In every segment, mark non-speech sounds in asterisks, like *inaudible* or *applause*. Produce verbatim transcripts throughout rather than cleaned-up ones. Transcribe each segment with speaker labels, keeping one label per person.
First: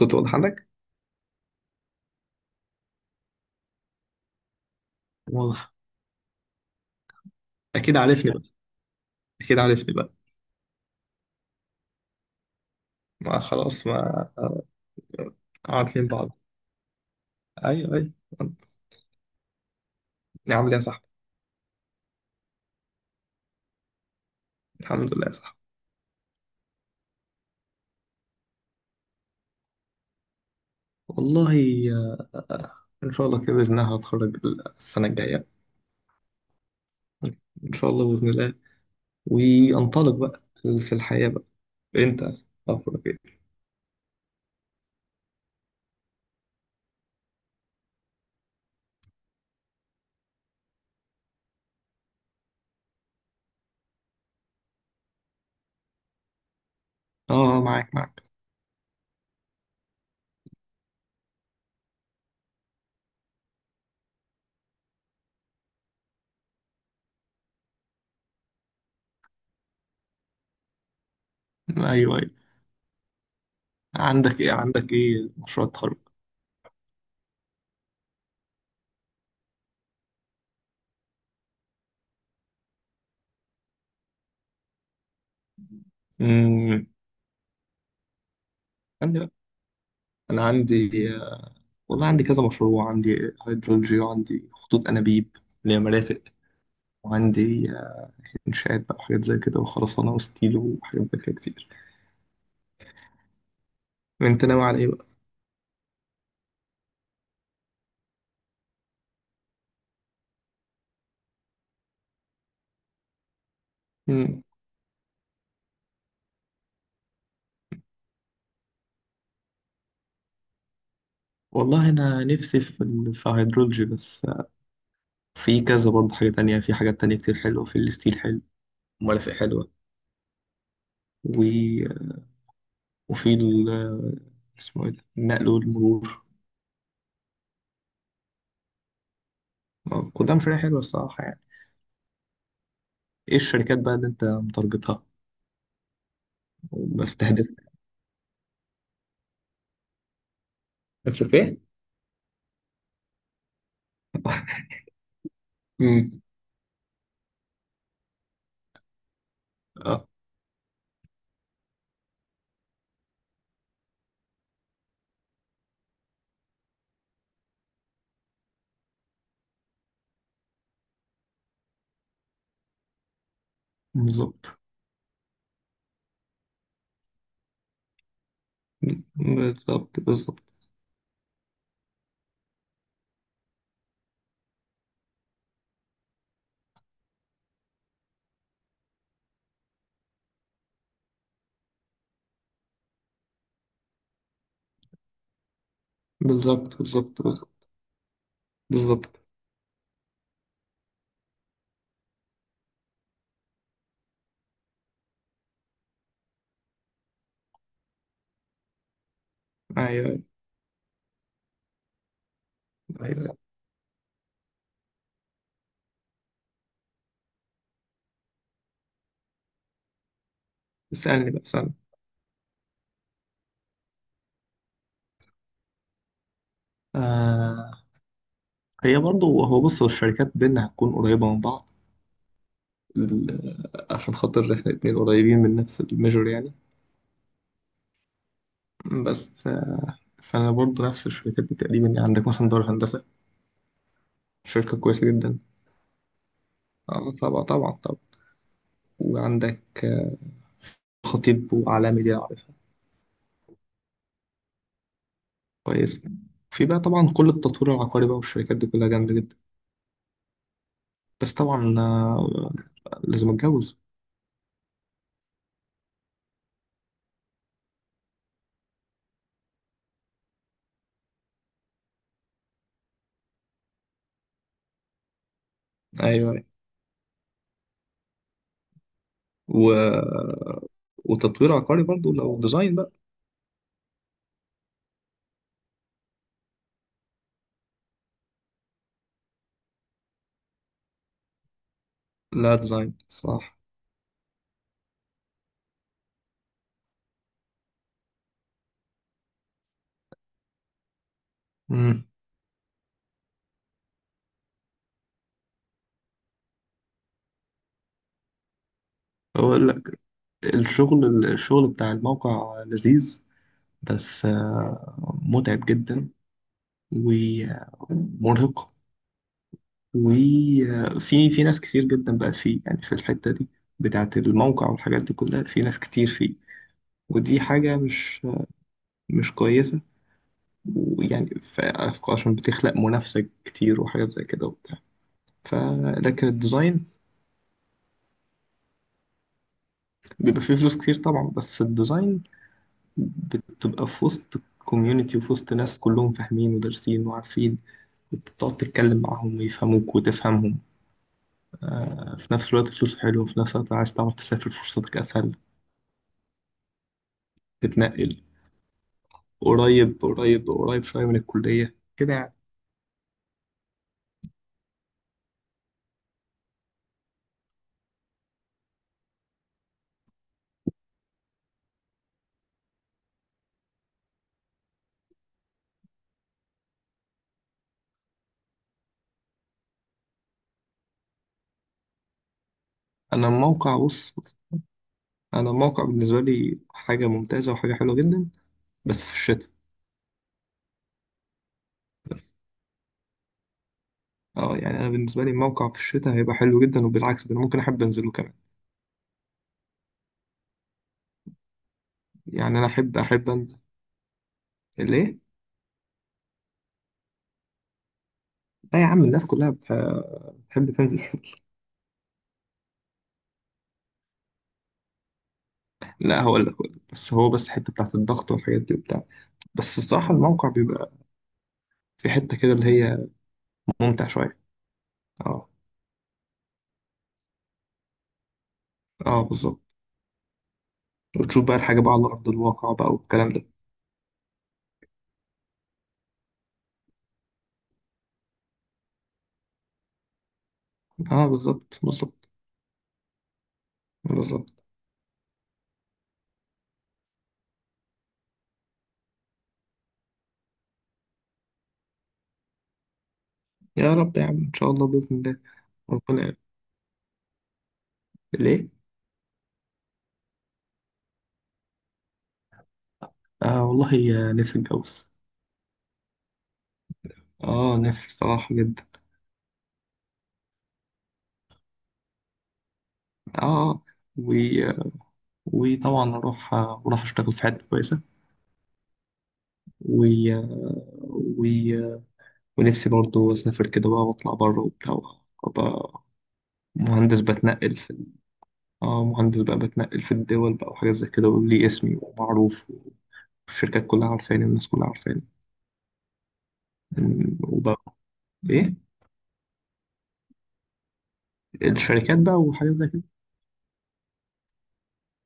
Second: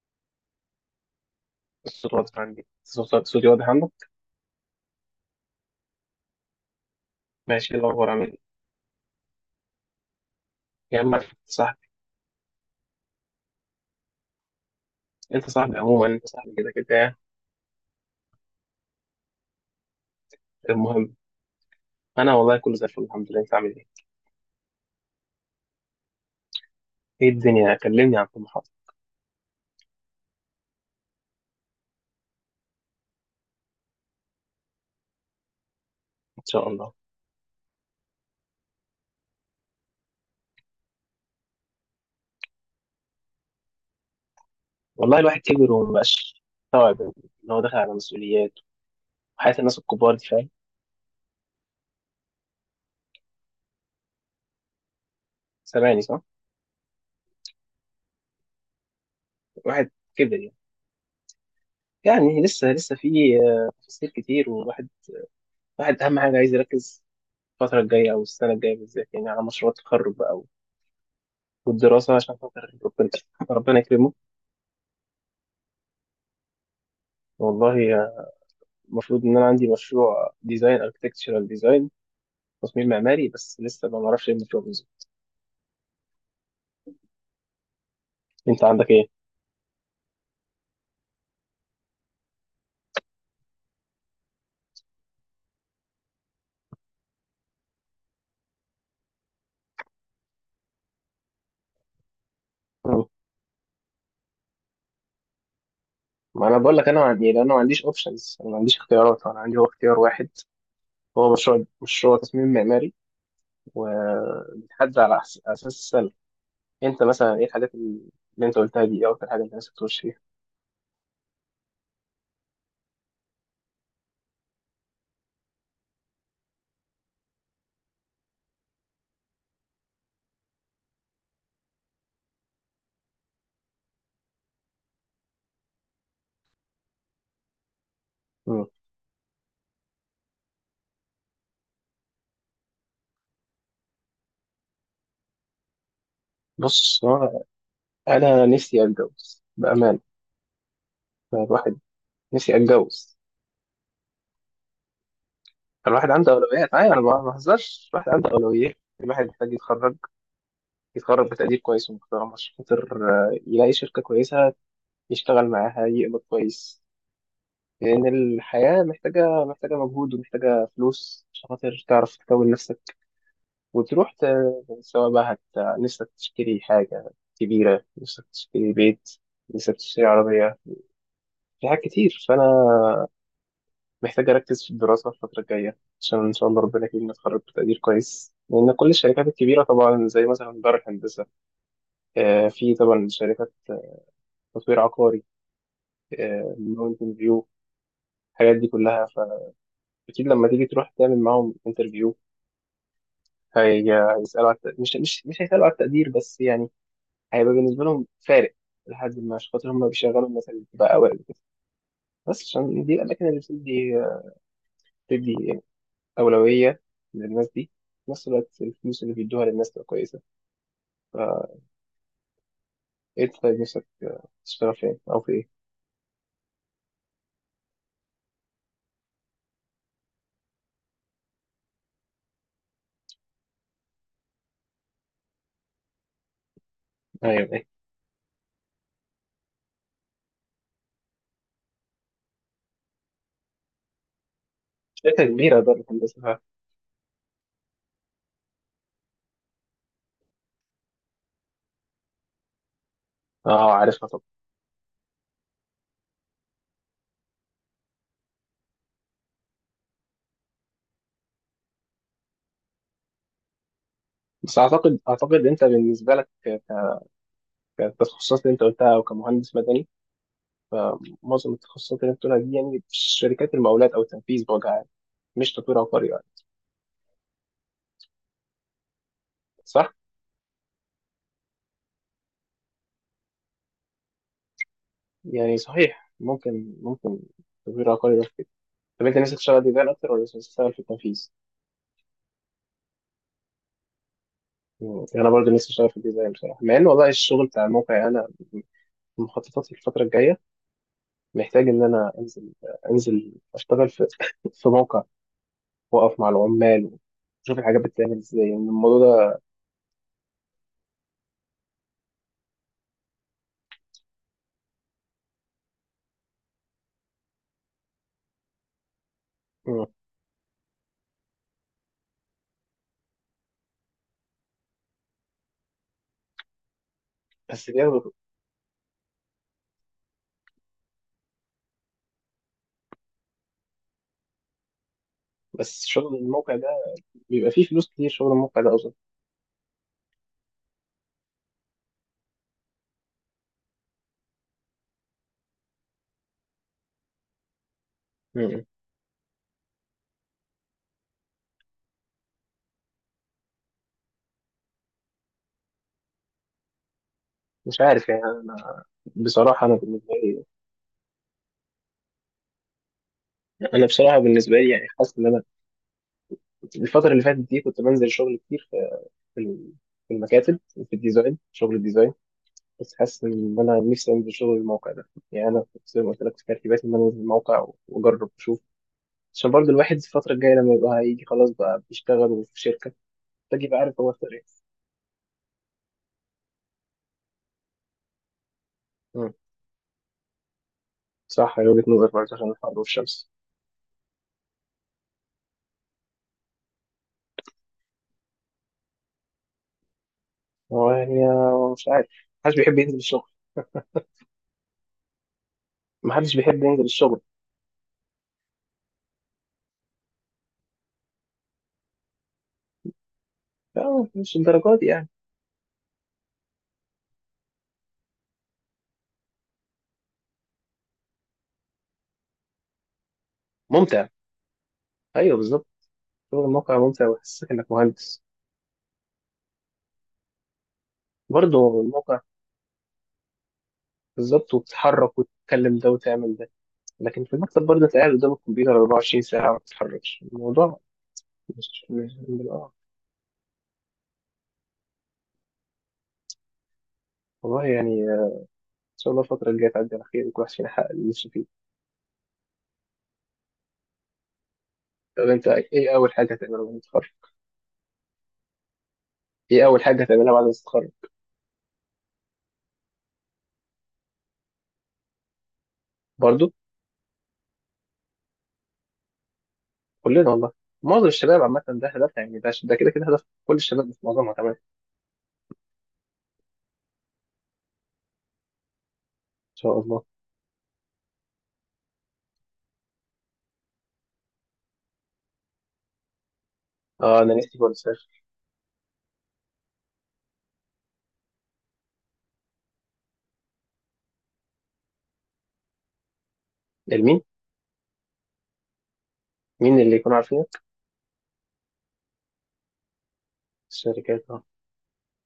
Speaker 1: صوت واضح عندك؟
Speaker 2: الصوت واضح عندي الصوت- صوتي واضح عندك.
Speaker 1: واضح.
Speaker 2: ماشي، إيه
Speaker 1: أكيد
Speaker 2: الاخبار؟ عامل
Speaker 1: عارفني
Speaker 2: ايه
Speaker 1: بقى. أكيد عارفني بقى.
Speaker 2: يا عم أحمد، صاحبي؟
Speaker 1: ما خلاص ما.
Speaker 2: انت صاحبي عموما،
Speaker 1: عارفين
Speaker 2: انت
Speaker 1: بعض.
Speaker 2: صاحبي كده كده يعني.
Speaker 1: أيوه أيوه. عامل إيه يا صاحبي؟
Speaker 2: المهم، انا والله كله زي الفل الحمد لله. انت عامل ايه؟
Speaker 1: الحمد لله يا صاحبي.
Speaker 2: ايه الدنيا؟ كلمني عن طموحاتك.
Speaker 1: والله آه، إن شاء الله كده بإذن الله هتخرج السنة الجاية.
Speaker 2: ان شاء الله.
Speaker 1: إن شاء الله بإذن الله. وأنطلق بقى في الحياة بقى. أنت أخبرك إيه؟
Speaker 2: والله الواحد كبر ومبقاش مستوعب ان هو داخل على مسؤوليات وحياة الناس الكبار دي، فاهم؟ سامعني صح؟
Speaker 1: أه، معاك معاك.
Speaker 2: الواحد كبر يعني، يعني لسه لسه في آه، تفاصيل كتير، والواحد، الواحد اهم حاجه عايز يركز الفتره الجايه او السنه الجايه بالذات يعني على مشروع التخرج بقى
Speaker 1: أيوه
Speaker 2: والدراسه
Speaker 1: أيوه.
Speaker 2: عشان خاطر ربنا. ربنا يكرمه.
Speaker 1: عندك إيه؟ عندك إيه مشروع التخرج؟
Speaker 2: والله المفروض ان انا عندي مشروع ديزاين، اركتكتشرال ديزاين، تصميم معماري، بس لسه ما اعرفش ايه المشروع بالظبط.
Speaker 1: أمم،
Speaker 2: انت عندك ايه؟
Speaker 1: عندي بقى. أنا عندي، آه، والله عندي كذا مشروع. عندي هيدرولوجي وعندي خطوط أنابيب اللي هي مرافق، وعندي إنشاءات بقى وحاجات زي كده، وخرسانة وستيلو وحاجات زي كده كتير.
Speaker 2: مم.
Speaker 1: أنت ناوي على إيه بقى؟
Speaker 2: ما انا بقول لك انا ما عندي إيه، لان انا ما عنديش اوبشنز، انا ما عنديش اختيارات، انا عندي هو اختيار واحد، هو مشروع، مشروع تصميم معماري،
Speaker 1: مم.
Speaker 2: وبيتحدد على أحس- اساس السنه. انت مثلا ايه الحاجات اللي انت قلتها دي؟ ايه اكتر حاجه انت نفسك تخش فيها؟
Speaker 1: والله أنا نفسي في ال- في هيدرولوجي، بس في كذا برضه حاجة تانية، في حاجات تانية كتير حلوة، في الستيل حلو، مرافق حلوة، و... وفي ال، اسمه إيه ده؟ النقل والمرور.
Speaker 2: مم.
Speaker 1: آه، كلها مشاريع حلوة الصراحة يعني. إيه الشركات بقى اللي أنت متارجتها
Speaker 2: بص، هو
Speaker 1: وبستهدفها؟
Speaker 2: انا نفسي اتجوز بامان.
Speaker 1: نفسك في إيه؟
Speaker 2: الواحد، نفسي اتجوز.
Speaker 1: *laughs*
Speaker 2: الواحد
Speaker 1: مم.
Speaker 2: عنده اولويات، ايوه انا ما بهزرش، الواحد عنده اولويات، الواحد محتاج يتخرج،
Speaker 1: اه،
Speaker 2: يتخرج بتقدير كويس ومحترم عشان خاطر آه، يلاقي شركة كويسة يشتغل معاها، يقبض كويس، لأن الحياة محتاجة، محتاجة مجهود ومحتاجة فلوس عشان خاطر تعرف تكون نفسك وتروح ت-
Speaker 1: بالظبط
Speaker 2: سواء بقى هت... نفسك تشتري حاجة كبيرة، نفسك تشتري بيت، نفسك
Speaker 1: بالظبط.
Speaker 2: تشتري
Speaker 1: بالظبط
Speaker 2: عربية، في حاجات كتير. فأنا محتاج أركز في الدراسة الفترة الجاية عشان إن شاء الله ربنا يكرمني أتخرج بتقدير كويس، لأن كل الشركات الكبيرة طبعا زي مثلا دار الهندسة، آه، في طبعا شركات تطوير عقاري،
Speaker 1: بالظبط.
Speaker 2: الماونتن
Speaker 1: بالظبط
Speaker 2: فيو، الحاجات دي كلها.
Speaker 1: بالظبط.
Speaker 2: فأكيد لما تيجي تروح تعمل معاهم انترفيو، هي- هيسألوا على الت- مش مش مش هيسألوا على التقدير بس يعني، هيبقى بالنسبة لهم فارق لحد ما، عشان خاطر هم
Speaker 1: ايوه
Speaker 2: بيشغلوا الناس اللي بتبقى أوائل كده. بس عشان دي الأماكن
Speaker 1: ايوه.
Speaker 2: اللي بتدي، بتدي أولوية للناس دي. في نفس الوقت الفلوس اللي بيدوها للناس تبقى كويسة.
Speaker 1: اسالني بقى
Speaker 2: فإيه،
Speaker 1: اسالني.
Speaker 2: طيب نفسك تشتغل فين أو في إيه؟
Speaker 1: آه، هي برضو، هو بص، هو الشركات بينا هتكون قريبة من بعض. ال- آه، عشان خاطر احنا اتنين قريبين من نفس الميجور يعني.
Speaker 2: أيوه، أيوه.
Speaker 1: بس آه، فانا برضو نفس الشركات دي تقريبا يعني. عندك مثلا دار الهندسة، شركة كويسة
Speaker 2: شركة
Speaker 1: جدا.
Speaker 2: كبيرة دار الهندسة.
Speaker 1: آه، طبعا طبعا طبعا. وعندك، آه، خطيب وعلامي دي أنا عارفها
Speaker 2: اه عارفها طبعا.
Speaker 1: كويس. في بقى طبعا كل التطوير العقاري بقى، والشركات دي كلها جامدة جدا. بس طبعا آه، لازم اتجوز.
Speaker 2: بس أعتقد، أعتقد أنت بالنسبة لك كالتخصصات اللي انت قلتها او كمهندس مدني، فمعظم التخصصات اللي انت قلتها دي يعني في شركات المقاولات او التنفيذ بوجه عام، مش تطوير عقاري
Speaker 1: ايوه
Speaker 2: يعني.
Speaker 1: أيوة. و...
Speaker 2: صح؟
Speaker 1: آه، وتطوير عقاري برضو لو ديزاين بقى.
Speaker 2: يعني صحيح، ممكن، ممكن تطوير عقاري بس كده. طب انت نفسك تشتغل ديزاين اكتر ولا نفسك تشتغل في التنفيذ؟
Speaker 1: لا، ديزاين صح.
Speaker 2: مم. انا برضه نفسي اشتغل في الديزاين بصراحه، مع ان والله الشغل بتاع الموقع، يعني انا مخططاتي الفتره الجايه محتاج ان
Speaker 1: امم.
Speaker 2: انا انزل، انزل اشتغل في *laughs* في موقع، واقف مع العمال، واشوف الحاجات بتتعمل ازاي، يعني الموضوع ده.
Speaker 1: اقول لك، الشغل الشغل بتاع الموقع لذيذ، بس آه، متعب جدا ومرهق.
Speaker 2: مم.
Speaker 1: وفي، في ناس كتير جدا بقى فيه يعني، في الحتة دي بتاعة الموقع والحاجات دي كلها، في ناس كتير فيه، ودي
Speaker 2: بس
Speaker 1: حاجة
Speaker 2: بياخد،
Speaker 1: مش مش كويسة ويعني ف- عشان بتخلق منافسة كتير وحاجات زي كده وبتاع. ف،
Speaker 2: بس شغل
Speaker 1: لكن
Speaker 2: الموقع ده
Speaker 1: الديزاين،
Speaker 2: بيبقى فيه فلوس كتير، شغل الموقع ده أظن.
Speaker 1: بيبقى فيه فلوس كتير طبعا، بس الديزاين بتبقى في وسط كوميونتي، وفي وسط ناس كلهم فاهمين ودارسين وعارفين، وتقعد
Speaker 2: مم.
Speaker 1: تتكلم معاهم ويفهموك وتفهمهم. في نفس الوقت فلوس حلوة، وفي نفس الوقت عايز تعرف تسافر فرصتك أسهل،
Speaker 2: مش عارف
Speaker 1: تتنقل.
Speaker 2: يعني. أنا بصراحة، أنا
Speaker 1: قريب
Speaker 2: بالنسبة لي،
Speaker 1: قريب قريب شوية من الكلية كده يعني.
Speaker 2: أنا بصراحة بالنسبة لي يعني حاسس إن أنا الفترة اللي فاتت دي كنت بنزل شغل كتير في، في ال- في المكاتب، في الديزاين، شغل الديزاين. بس حاسس إن أنا نفسي أنزل شغل الموقع ده، يعني أنا كنت زي ما قلت لك في ترتيباتي إن أنا أنزل الموقع وأجرب وأشوف، عشان برضه الواحد الفترة الجاية لما يبقى هيجي خلاص بقى بيشتغل في شركة
Speaker 1: أنا
Speaker 2: محتاج
Speaker 1: الموقع
Speaker 2: يبقى عارف هو
Speaker 1: بص
Speaker 2: اختار
Speaker 1: بص،
Speaker 2: إيه.
Speaker 1: أنا الموقع بالنسبة لي حاجة ممتازة وحاجة حلوة جدا، بس في
Speaker 2: مم.
Speaker 1: الشتاء.
Speaker 2: صح، هي وجهة نظر برضه عشان الحر والشمس.
Speaker 1: اه يعني انا بالنسبه لي الموقع في الشتاء هيبقى حلو جدا، وبالعكس ده انا ممكن احب انزله كمان.
Speaker 2: هو يعني آه، مش عارف. محدش
Speaker 1: يعني انا
Speaker 2: بيحب ينزل
Speaker 1: احب
Speaker 2: الشغل.
Speaker 1: احب انزل. ليه.
Speaker 2: ما حدش بيحب ينزل الشغل.
Speaker 1: لا يا عم، الناس كلها بتح- بتحب تنزل.
Speaker 2: لا، مش الدرجات دي يعني.
Speaker 1: لا، هقول لك هقول لك. بس هو، بس الحته بتاعت الضغط والحاجات دي وبتاع. بس الصراحه الموقع بيبقى في حته كده اللي هي ممتع
Speaker 2: ممتع.
Speaker 1: شويه.
Speaker 2: ايوه
Speaker 1: اه.
Speaker 2: بالظبط، شغل الموقع ممتع ويحسسك انك مهندس.
Speaker 1: اه بالظبط. وتشوف بقى
Speaker 2: برضه
Speaker 1: الحاجه بقى على
Speaker 2: الموقع،
Speaker 1: ارض الواقع بقى والكلام ده.
Speaker 2: بالظبط، وبتتحرك وتتكلم ده وتعمل ده، لكن في المكتب برضه انت قاعد قدام الكمبيوتر اربعة وعشرين ساعة ما بتتحركش الموضوع.
Speaker 1: اه بالظبط
Speaker 2: مش مش
Speaker 1: بالظبط
Speaker 2: آه.
Speaker 1: بالظبط.
Speaker 2: والله يعني، آه، ان شاء الله الفترة الجاية تعدي على خير وكل واحد فينا يحقق اللي نفسه فيه.
Speaker 1: يا رب يا عم، ان شاء الله باذن
Speaker 2: طب
Speaker 1: الله.
Speaker 2: انت ايه اول حاجة
Speaker 1: ربنا.
Speaker 2: هتعملها بعد ما تتخرج؟
Speaker 1: ليه.
Speaker 2: ايه اول حاجة هتعملها بعد ما تتخرج؟
Speaker 1: آه والله يا، نفسي اتجوز.
Speaker 2: برضه.
Speaker 1: اه نفسي الصراحه جدا.
Speaker 2: كلنا والله، معظم الشباب عامة ده هدفها، يعني ده، ده كده كده هدف
Speaker 1: اه
Speaker 2: كل
Speaker 1: آه.
Speaker 2: الشباب في معظمها
Speaker 1: و...
Speaker 2: كمان. ان
Speaker 1: وطبعا اروح اروح اشتغل في حته كويسه.
Speaker 2: شاء الله.
Speaker 1: و... و... ونفسي برضو اسافر كده بقى واطلع بره وبتاع. وأبقى مهندس
Speaker 2: اه انا نفسي برضه
Speaker 1: بتنقل في ال-
Speaker 2: اسافر.
Speaker 1: اه مهندس بقى بتنقل في الدول بقى وحاجات زي كده، وليه اسمي ومعروف، والشركات كلها عارفاني والناس كلها عارفاني.
Speaker 2: لمين؟
Speaker 1: إن- وبقى، ايه،
Speaker 2: مين اللي يكون عارفينه؟
Speaker 1: الشركات بقى وحاجات زي كده.
Speaker 2: الشركات، اه.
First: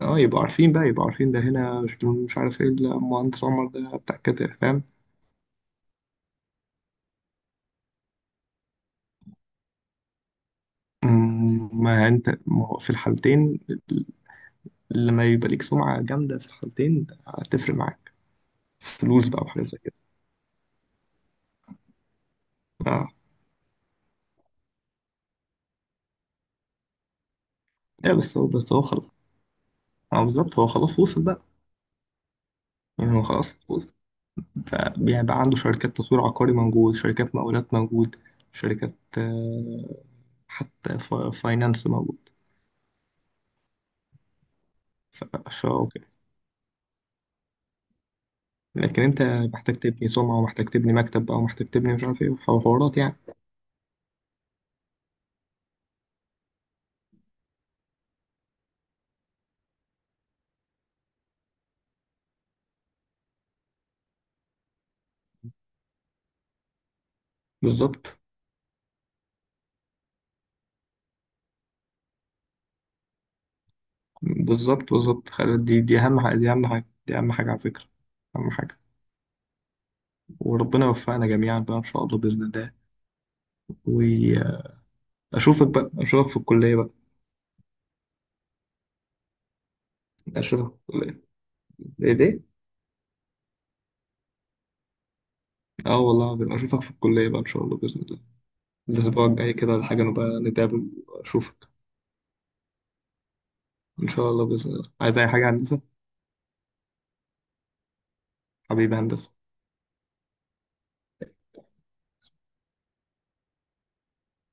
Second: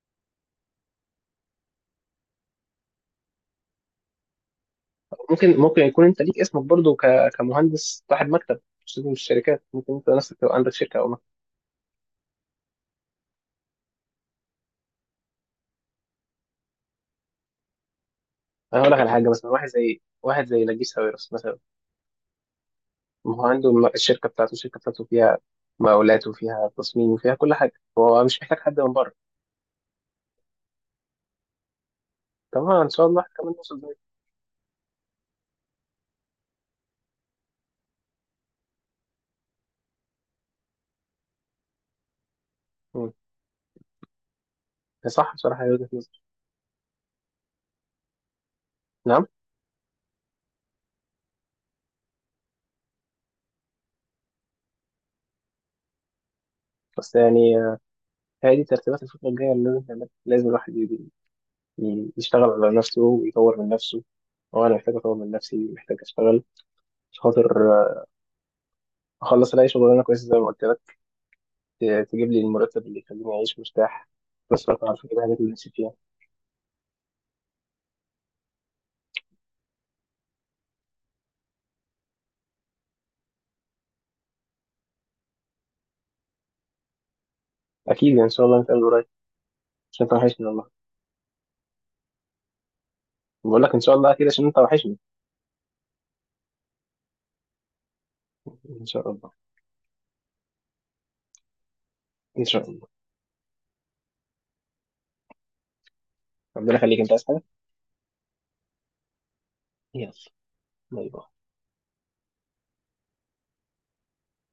Speaker 1: اه يبقوا عارفين بقى، يبقوا عارفين ده هنا شكله مش عارف ايه، لا، مهندس عمر ده بتاع كده، فاهم.
Speaker 2: ممكن، ممكن يكون انت ليك اسمك برضه ك... كمهندس صاحب مكتب، مش لازم الشركات، ممكن انت نفسك تبقى عندك شركه او مكتب.
Speaker 1: مم، ما انت، ما هو في الحالتين، لما يبقى ليك سمعة جامدة في الحالتين هتفرق معاك.
Speaker 2: انا هقول لك على
Speaker 1: فلوس
Speaker 2: حاجه،
Speaker 1: بقى
Speaker 2: مثلا واحد
Speaker 1: وحاجات زي كده.
Speaker 2: زي، واحد زي نجيب ساويرس مثلا،
Speaker 1: اه.
Speaker 2: ما هو عنده م- الشركه بتاعته، الشركه بتاعته فيها مقاولات وفيها تصميم وفيها كل حاجه،
Speaker 1: ايه
Speaker 2: هو
Speaker 1: بس
Speaker 2: مش
Speaker 1: هو،
Speaker 2: محتاج
Speaker 1: بس
Speaker 2: حد
Speaker 1: هو
Speaker 2: من
Speaker 1: خلاص.
Speaker 2: بره.
Speaker 1: اه بالظبط، هو خلاص وصل بقى.
Speaker 2: طبعا ان شاء
Speaker 1: يعني
Speaker 2: الله
Speaker 1: هو
Speaker 2: احنا كمان
Speaker 1: خلاص
Speaker 2: نوصل زي.
Speaker 1: وصل. فبيبقى عنده شركات تطوير عقاري موجود، شركات مقاولات موجود، شركات، آه، حتى فا- فاينانس موجود.
Speaker 2: مم. صح بصراحه، هي
Speaker 1: فشو
Speaker 2: وجهه
Speaker 1: كده.
Speaker 2: نظر.
Speaker 1: لكن انت
Speaker 2: نعم.
Speaker 1: محتاج تبني سمعة، ومحتاج تبني مكتب، او محتاج تبني مش عارف ايه وحوارات يعني.
Speaker 2: بس يعني آه، هي دي ترتيبات الفتره الجايه اللي لازم نعملها. لازم الواحد ي- يشتغل على نفسه ويطور من نفسه. هو انا محتاج اطور من نفسي، محتاج اشتغل عشان خاطر آه،
Speaker 1: بالظبط
Speaker 2: اخلص الاقي شغلانه كويسه زي ما قلت لك، ت- تجيب لي المرتب اللي يخليني اعيش مرتاح. بس لو
Speaker 1: بالظبط
Speaker 2: اعرف اجيب
Speaker 1: بالظبط.
Speaker 2: الحاجات اللي
Speaker 1: خل-
Speaker 2: نفسي
Speaker 1: دي،
Speaker 2: فيها.
Speaker 1: دي اهم حاجة، دي اهم حاجة، دي اهم حاجة على فكرة. اهم حاجة. وربنا يوفقنا جميعا بقى ان شاء الله باذن الله. واشوفك بقى، اشوفك في الكلية بقى.
Speaker 2: اكيد يعني ان شاء الله نتقابل قريب، عشان انت وحشني والله.
Speaker 1: اشوفك في الكلية. ايه ده.
Speaker 2: بقول لك ان شاء الله اكيد، عشان انت وحشني.
Speaker 1: اه والله العظيم اشوفك في الكلية بقى ان شاء الله باذن الله.
Speaker 2: ان شاء
Speaker 1: الأسبوع
Speaker 2: الله.
Speaker 1: الجاي كده الحاجة نبقى نتقابل وأشوفك.
Speaker 2: ان شاء الله.
Speaker 1: إن شاء الله بإذن الله. عايز أي حاجة يا هندسة؟
Speaker 2: ربنا يخليك، انت عايز حاجه.
Speaker 1: حبيبي هندسة.
Speaker 2: يلا، باي باي.